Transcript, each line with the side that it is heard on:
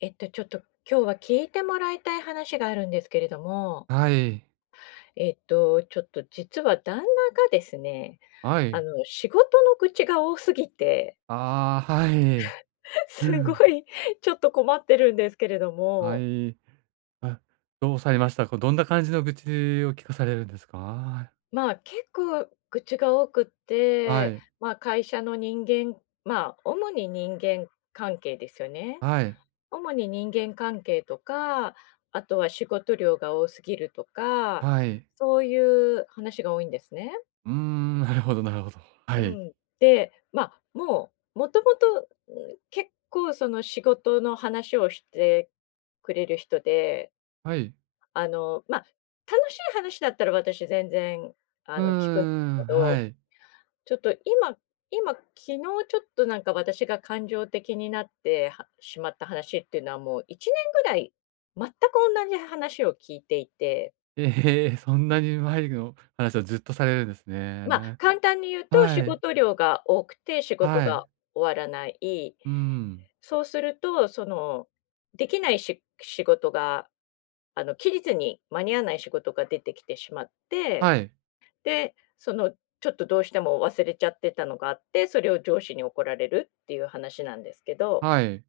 left: ちょっと今日は聞いてもらいたい話があるんですけれども、
right: はい。
left: ちょっと実は旦那がですね、
right: はい。
left: 仕事の愚痴が多すぎて、
right: ああ、はい。う
left: すご
right: ん。
left: いちょっと困ってるんですけれど
right: は
left: も、
right: い。あ、どうされました？こう、どんな感じの愚痴を聞かされるんですか？
left: まあ、結構愚痴が多くっ
right: は
left: て、
right: い。
left: まあ、会社の人間、まあ、主に人間関係ですよね。
right: はい。
left: 主に人間関係とか、あとは仕事量が多すぎるとか、
right: はい。
left: そういう話が多いんですね。
right: うーん、なるほどなるほど。
left: う
right: はい。
left: ん。で、まあ、もう、もともと、結構その仕事の話をしてくれる人で、
right: はい。
left: まあ、楽しい話だったら私全然、
right: うー
left: 聞くんです
right: ん、
left: け
right: は
left: ど、
right: い。
left: ちょっと今、昨日ちょっとなんか私が感情的になってはしまった話っていうのはもう1年ぐらい、全く同じ話を聞いていて、
right: ええ、そんなに前の話をずっとされるんです
left: まあ、
right: ね。
left: 簡単に言うと仕
right: はい。
left: 事量が多くて仕事
right: はい。
left: が終わらない。
right: うん。
left: そうすると、その、できないし仕事が、期日に間に合わない仕事が出てきてしまって、
right: はい。
left: で、その、ちょっとどうしても忘れちゃってたのがあって、それを上司に怒られるっていう話なんですけど、
right: はい。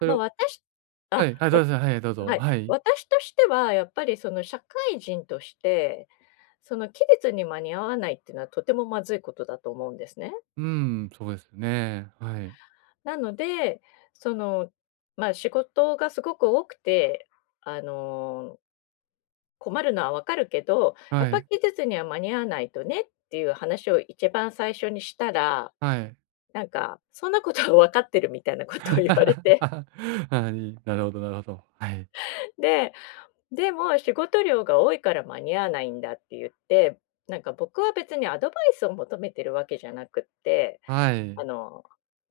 right: それ
left: まあ、
right: を、
left: 私
right: は
left: あ、
right: い、はい、
left: わ
right: どうぞ、はい、どうぞ。
left: はい。
right: はい。
left: 私としてはやっぱりその社会人として、その期日に間に合わないっていうのはとてもまずいことだと思うんですね。
right: うん、そうですね。はい。
left: なので、その、ま、仕事がすごく多くて、あの困るのはわかるけど、やっ
right: は
left: ぱ
right: い。
left: 期日には間に合わないとねっていう話を一番最初にしたら、
right: はい。
left: なんか、そんなことは分かってるみたいなこ とを言われて、
right: はい、なるほどなるほど。はい。
left: で、でも仕事量が多いから間に合わないんだって言って、なんか僕は別にアドバイスを求めてるわけじゃなくって、
right: は
left: あ
right: い。
left: の、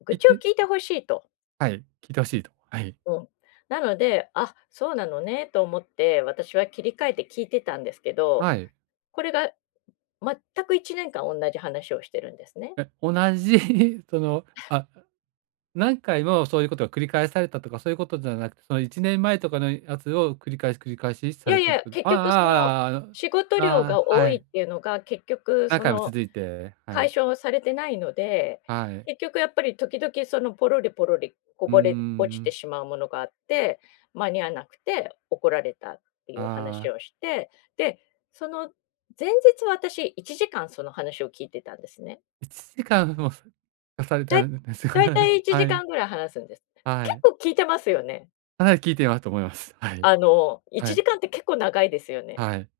left: 愚
right: 聞い
left: 痴を
right: て、
left: 聞いてほしいと。
right: はい、聞いて欲しいと。はい。
left: うん。なので、あ、そうなのねと思って私は切り替えて聞いてたんですけど、
right: はい。
left: これが全く1年間同じ話をしてるんですね。
right: え、同じ その、あ、何回もそういうことが繰り返されたとか、そういうことじゃなくて、その1年前とかのやつを繰り返し繰り返し
left: い
right: さ
left: や
right: れ
left: い
right: てるっ
left: や、
right: てこと、
left: 結
right: あ
left: 局その、
right: あ
left: 仕
right: あ
left: 事
right: ああ
left: 量
right: あ、あ
left: が
right: あ、
left: 多
right: は
left: いっ
right: い。
left: ていうのが、結局
right: 何
left: そ
right: 回も
left: の、
right: 続いて、はい、
left: 解消されてないので、
right: はい。
left: 結局やっぱり時々そのポロリポロリこ
right: うー
left: ぼれ落ちて
right: ん。
left: しまうものがあって、間に合わなくて怒られたっていう
right: あ
left: 話
right: あ、
left: をして、で、その前日は私1時間その話を聞いてたんですね。
right: 1時間もさされ
left: だ
right: た
left: い
right: んですよ
left: だ
right: ね。
left: いた い1
right: は
left: 時
right: い、
left: 間ぐらい話すんです。
right: は
left: 結
right: い。
left: 構聞いてますよね。
right: かなり聞いてますと思います。はい、
left: あの、
right: は
left: 1
right: い、
left: 時間って結構長いですよね。
right: はい。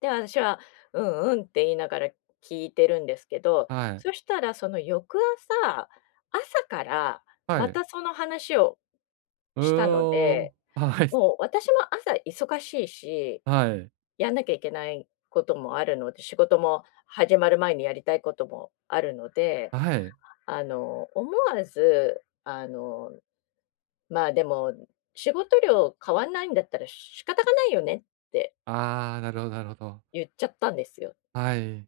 left: で、私は「うんうん」って言いながら聞いてるんですけど、
right: はい。
left: そしたらその翌朝、朝から
right: は
left: ま
right: い。
left: たその話を
right: う
left: したの
right: お
left: で、
right: ー。はい。
left: もう私も朝忙しいし、
right: はい。
left: やんなきゃいけないこともあるので、仕事も始まる前にやりたいこともあるので、
right: はい。
left: 思わず、まあ、でも「仕事量変わんないんだったら仕方がないよね」って
right: ああ、なるほどなるほど。
left: 言っちゃったんですよ。
right: はい。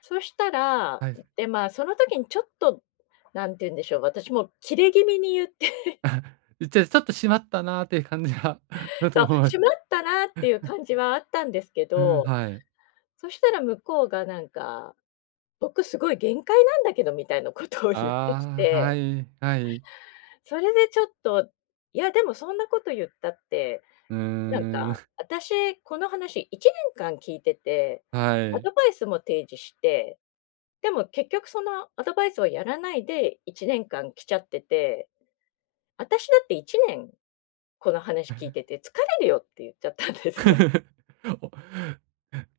left: そしたら、
right: はい。
left: で、まあ、その時にちょっと、なんて言うんでしょう、私もキレ気味に言って、
right: ちょちょっとしまったなーっていう感じが だと
left: そう、
right: 思いま
left: 「し
right: す。
left: まったな」っていう感じはあったんですけ
right: うん、
left: ど、
right: はい。
left: そしたら向こうがなんか、「僕すごい限界なんだけど」みたいなことを言ってき
right: ああ、は
left: て、
right: い、はい。
left: それでちょっと、「いや、でもそんなこと言ったって、
right: うー
left: なんか、
right: ん、
left: 私この話1年間聞いてて、
right: は
left: ア
right: い。
left: ドバイスも提示して、でも結局そのアドバイスをやらないで1年間来ちゃってて」私だって1年この話聞いてて「疲れるよ」って言っちゃったんですよ。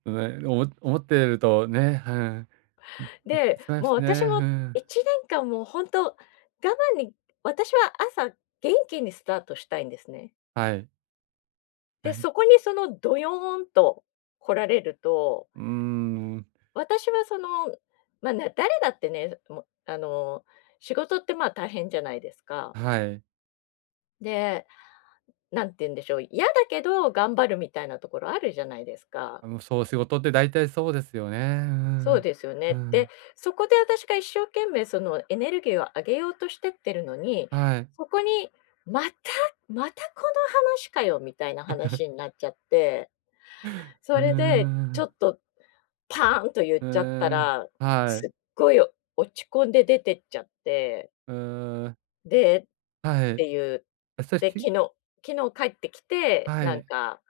right: おね、おも思ってるとね、うん、
left: で、
right: しまいま
left: もう
right: す
left: 私
right: ね。う
left: も
right: ん。
left: 1年間もう本当我慢に私は朝元気にスタートしたいんですね。
right: はい。は
left: で、
right: い。
left: そこにそのドヨーンと来られると、
right: うーん、
left: 私はその、ま、誰だってね、もうあの、仕事ってまあ大変じゃないですか。
right: はい。
left: で、何て言うんでしょう、嫌だけど頑張るみたいなところあるじゃないですか。
right: あの、そう、仕事って大体そうですよね。う
left: そう
right: ん。
left: ですよ
right: う
left: ね。で、
right: ん、
left: そこで私が一生懸命そのエネルギーを上げようとしてってるのに、
right: はい。
left: そこにまた、またこの話かよみたいな話になっちゃって、そ
right: うー
left: れでちょ
right: ん、
left: っとパーンと言っ
right: う
left: ちゃった
right: ーん、
left: ら、
right: は
left: すっ
right: い、
left: ごい落ち込んで出てっちゃって、
right: うーん、
left: で、っ
right: はい。
left: ていう。
right: あ、さっ
left: で、
right: き、
left: 昨日帰ってきて、
right: は
left: なん
right: い、
left: か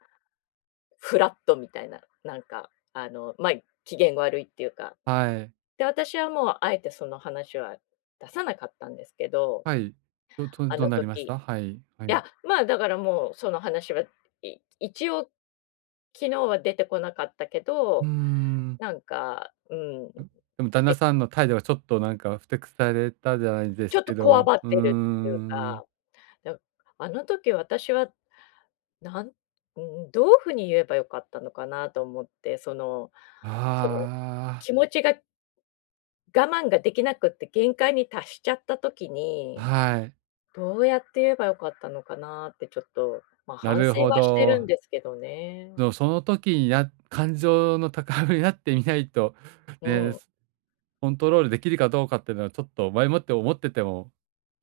left: フラットみたいな、なんかあの、まあ、機嫌悪いっていうか、
right: はい、
left: で、私はもうあえてその話は出さなかったんですけど、
right: はい。どど
left: あ
right: どう
left: の
right: なりま
left: 時。
right: し
left: い
right: た？はい、はい。
left: や、まあ、だからもうその話は、一応昨日は出てこなかったけ
right: うー
left: ど、
right: ん。
left: なんか、うん、
right: でも旦那さんの態度がちょっとなんかふてくされたじゃないで
left: ち
right: す
left: ょっと
right: け
left: こわ
right: ど、
left: ばっ
right: うー
left: てるっていう
right: ん。
left: か、だあの時私は、なん、うん、どう風に言えばよかったのかなと思って、その、その、
right: あ
left: 気持ちが我慢ができなくって限界に達しちゃった時
right: あ、
left: に
right: はい。
left: どうやって言えばよかったのかなってちょっと、まあ、
right: な
left: 反
right: る
left: 省
right: ほ
left: はしてる
right: ど。
left: んですけどね。
right: でもその時にや感情の高ぶりになってみないと、
left: う
right: ね、
left: ん。
right: コントロールできるかどうかっていうのは、ちょっと前もって思ってても、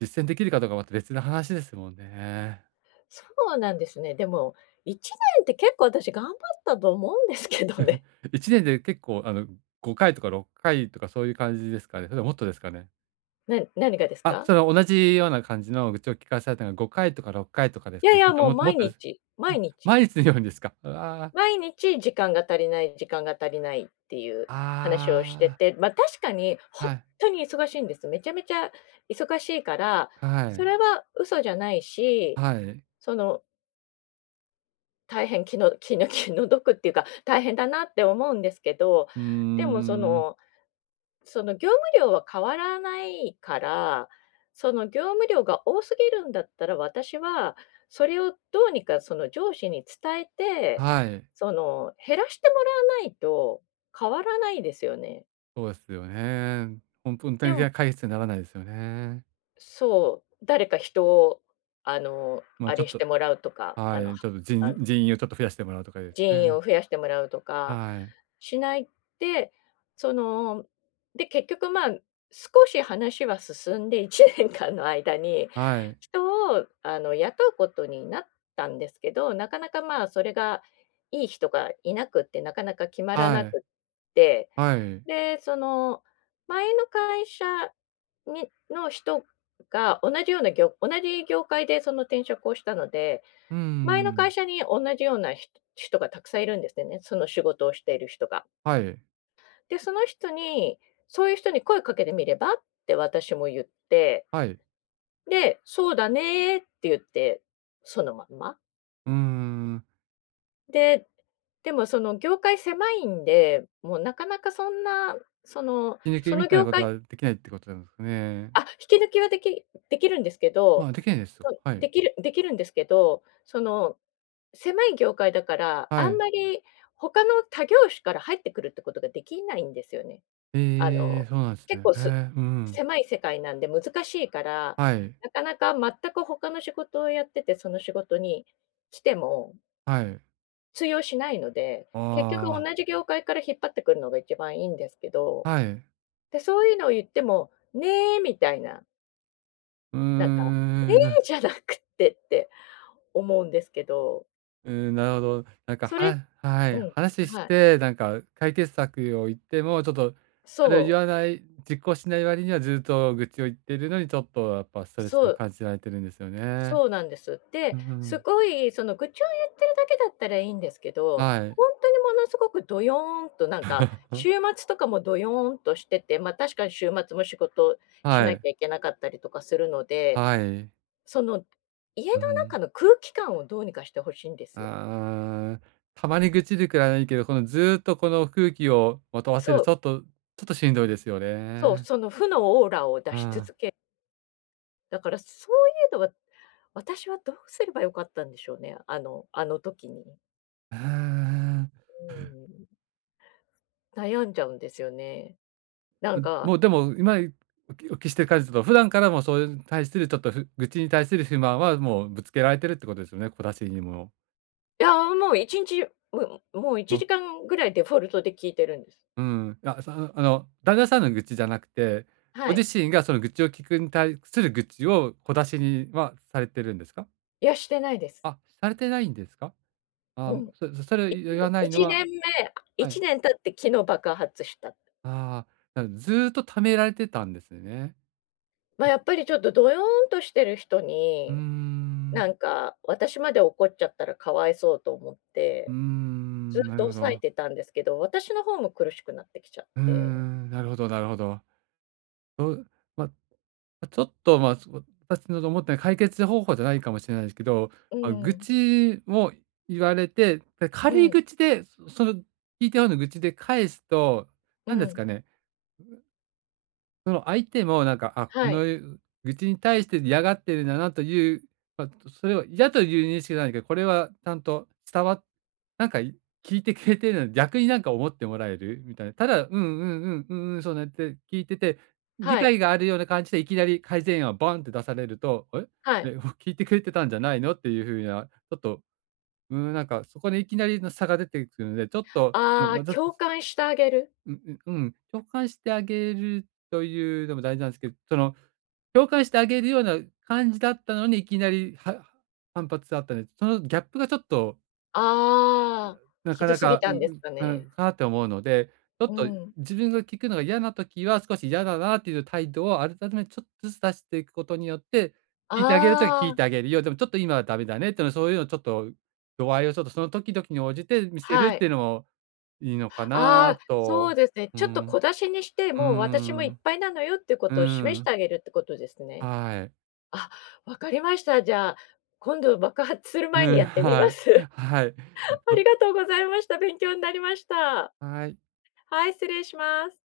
right: 実践できるかどうかまた別の話ですもんね。
left: そうなんですね。でも、1年って結構私頑張ったと思うんですけどね。
right: 1年で結構、5回とか6回とかそういう感じですかね？それはもっとですかね？
left: 何がです
right: あ、
left: か？
right: その同じような感じの愚痴を聞かされたのは5回とか6回とかです
left: いや
right: か
left: い
right: ね？そ
left: や、
right: れと
left: もう
right: もも
left: 毎
right: っとです。
left: 日、
right: うん、
left: 毎日、
right: 毎日のようにですか？ああ、
left: 毎日時間が足りない時間が足りないっていう話をして
right: あ
left: て、ま、確かに
right: あ、
left: 本
right: はい、
left: 当に忙しいんです。めちゃめちゃ忙しいから、
right: は
left: そ
right: い、
left: れは嘘じゃないし、
right: はい。
left: その大変気の毒っていうか、大変だなって思うんですけど、
right: うー
left: でも
right: ん、
left: その業務量は変わらないから、その業務量が多すぎるんだったら、私はそれをどうにかその上司に伝えて、
right: はい、
left: その減らしてもらわないと変わらないですよね。
right: そうですよね。ほんとに
left: でも
right: 解決にならないですよね。
left: そう、誰か人をあの、あ
right: ま、ちょ
left: れ
right: っ
left: し
right: と、
left: てもらうとか、
right: はい、ちょっと
left: あ
right: 人人員をちょっと増やしてもらうとかです
left: 人員
right: ね。
left: を増やしてもらうとか
right: はい。
left: しないで、その、で、結局、まあ、少し話は進んで1年間の間に、
right: はい。
left: 人をあの雇うことになったんですけど、なかなか、まあ、それがいい人がいなくって、なかなか決まら
right: は
left: な
right: い。
left: くって、
right: はい。
left: で、その、前の会社にの人が同じようなぎょ同じ業界でその転職をしたので、
right: うー
left: 前の会
right: ん。
left: 社に同じような人がたくさんいるんですよね、その仕事をしている人が。
right: はい。
left: で、その人に、「そういう人に声かけてみれば？」って私も言って、
right: はい。
left: で、「そうだね」って言って、そのまんま。
right: うーん。
left: で、でもその業界狭いんで、もうなかなかそんな、その
right: 人
left: そ
right: 抜
left: の
right: みたいな
left: 業
right: こと
left: 界
right: はできないってことなんですかね。
left: あ、引き抜きはできるんですけ
right: ま
left: ど、
right: あ、できないですよ。
left: そ
right: はい。
left: できるできるんですけど、その狭い業界だから、
right: は
left: あん
right: い。
left: まり他業種から入ってくるってことができないんですよね。あ
right: え
left: の、
right: え、そうなんです
left: 結
right: ね。
left: 構
right: へ
left: す
right: え、うん。
left: 狭い世界なんで難しいから、
right: はい。
left: なかなか全く他の仕事をやってて、その仕事に来ても
right: はい。
left: 通用しないので、結局
right: ああ、
left: 同じ業界から引っ張ってくるのが一番いいんですけど、
right: はい。
left: で、そういうのを言っても、「ねえ」みたいな、
right: う
left: なんか、
right: ー
left: 「ね
right: ん。
left: え」じゃなくってって思うんですけど、
right: うーん、なるほど。なんか、
left: それ
right: はは
left: う
right: い、
left: ん、
right: 話し
left: はい。
right: て、なんか解決策を言っても、ちょっとそれを言
left: そ
right: わない、実行しない割にはずっと愚痴を言ってるのに、ちょっとやっぱス
left: う、
right: トレ
left: そ
right: スを
left: う
right: 感じられてるんですよね。
left: そうなんです。
right: う
left: で、す
right: ん、
left: ごいその愚痴を言ってるだけだったらいいんですけど、
right: はい。
left: ほんとにものすごくどよーんとなんか、週 末とかもどよーんとしてて、ま、確かに週末も仕事し
right: は
left: な
right: い。
left: きゃいけなかったりとかするので、
right: はい。
left: その家の
right: う
left: 中
right: ん。
left: の空気感をどうにかして欲しいんですよ。
right: ああ、たまに愚痴るくらいはいいけど、このずーっとこの空気をまとわせ
left: そ
right: る、
left: う、
right: ちょっとちょっとしんどいですよ
left: そう、
right: ね。
left: その負のオーラを出
right: う
left: し
right: ん。
left: 続けだからそういうのは、私はどうすればよかったんでしょうね、あの時に。
right: うん、
left: うーん、悩んじゃうんですよね。な
right: う
left: ん
right: ん、も
left: か
right: うでも、今おきお聞きしてる感じだと、普段からもそれに対するちょっとふ愚痴に対する不満はもうぶつけられてるってことですよね、小出しにも。
left: いや、もう1日、もう1
right: もう、
left: 時間ぐらいデフォルトで聞いてるんです。
right: うん、あ、そ、あの、旦那さんの愚痴じゃなくて、
left: は
right: ご
left: い。
right: 自身がその愚痴を聞くに対する愚痴を小出しにはされてるんですか？
left: いや、してないです。
right: あ、されてないんですか？あ
left: うん。
right: そそ、それを言わないの
left: 1年
right: は、
left: 目、
right: は
left: 1
right: い。
left: 年経って昨日爆発した。
right: ああ、なずーっと溜められてたんですね。
left: ま、やっぱりちょっとどよんとしてる人
right: うー
left: に、
right: ん、
left: なんか私まで怒っちゃったらかわいそうと思っ
right: うー
left: て、ず
right: ん、
left: っ
right: な
left: と
right: るほ
left: 抑え
right: ど。
left: てたんですけど、私の方も苦しくなってきちゃっ
right: うー
left: て。
right: ん、なるほどなるほど。まあ、ま、ちょっと、ま、そ、私の思った解決方法じゃないかもしれないですけど、
left: う
right: まあ、愚
left: ん、
right: 痴を言われて、で、
left: う
right: 軽い
left: ん、
right: 愚痴で、そその聞いたような愚痴で返すと、
left: う
right: なんです
left: ん。
right: かね、その相手もなんか、あ、こ
left: は
right: の
left: い、
right: 愚痴に対して嫌がってるんだなという、まあ、それを嫌という認識じゃないけど、これはちゃんと伝わっ、なんかい、聞いてくれてるのに、逆になんか思ってもらえるみたいな。ただ、うんうんうん、うんうん、そうねって聞いてて、理
left: はい、
right: 解があるような感じでいきなり改善案をバンって出されると、え、
left: はい。
right: え、聞いてくれてたんじゃないのっていう風な、ちょっと、うん、なんかそこでいきなりの差が出てくるので、ちょっと、うん、
left: ああ、
right: わ、
left: 共感してあげる。
right: うん、うん、共感してあげるというのも大事なんですけど、その、共感してあげるような感じだったのに、いきなりは反発あったので、そのギャップがちょっと
left: ああ、
right: な
left: ひ
right: か
left: ど
right: な
left: すぎ
right: か、
left: た
right: う
left: んです
right: う、
left: か
right: か
left: ね。
right: かなって思うので、ちょ
left: う
right: っと
left: ん。
right: 自分が聞くのが嫌な時は、少し嫌だなっていう態度を改めてちょっとずつ出していくことによって、聞いてあげる時は
left: あ
right: 聞い
left: あ、
right: てあげるよ、でもちょっと今はダメだねっていうの、そういうのちょっと度合いをちょっとその時々に応じて見せる
left: は
right: って
left: い。
right: いうのもいいのか
left: ああ、
right: な
left: そう
right: と。
left: ですね。
right: う
left: ちょっと小
right: ん。
left: 出しにして、
right: うー
left: もう私もい
right: ん。
left: っぱいなのよっていうこ
right: うー
left: とを示して
right: ん。
left: あげるってことですね。
right: はい。
left: あ、わかりました。じゃあ、今度爆発する
right: う
left: 前に
right: ん、
left: やってみ
right: は
left: ま
right: い。
left: す。
right: はい。
left: あ
right: と、
left: りがとうございました。勉強になりました。
right: はい。
left: はい、失礼します。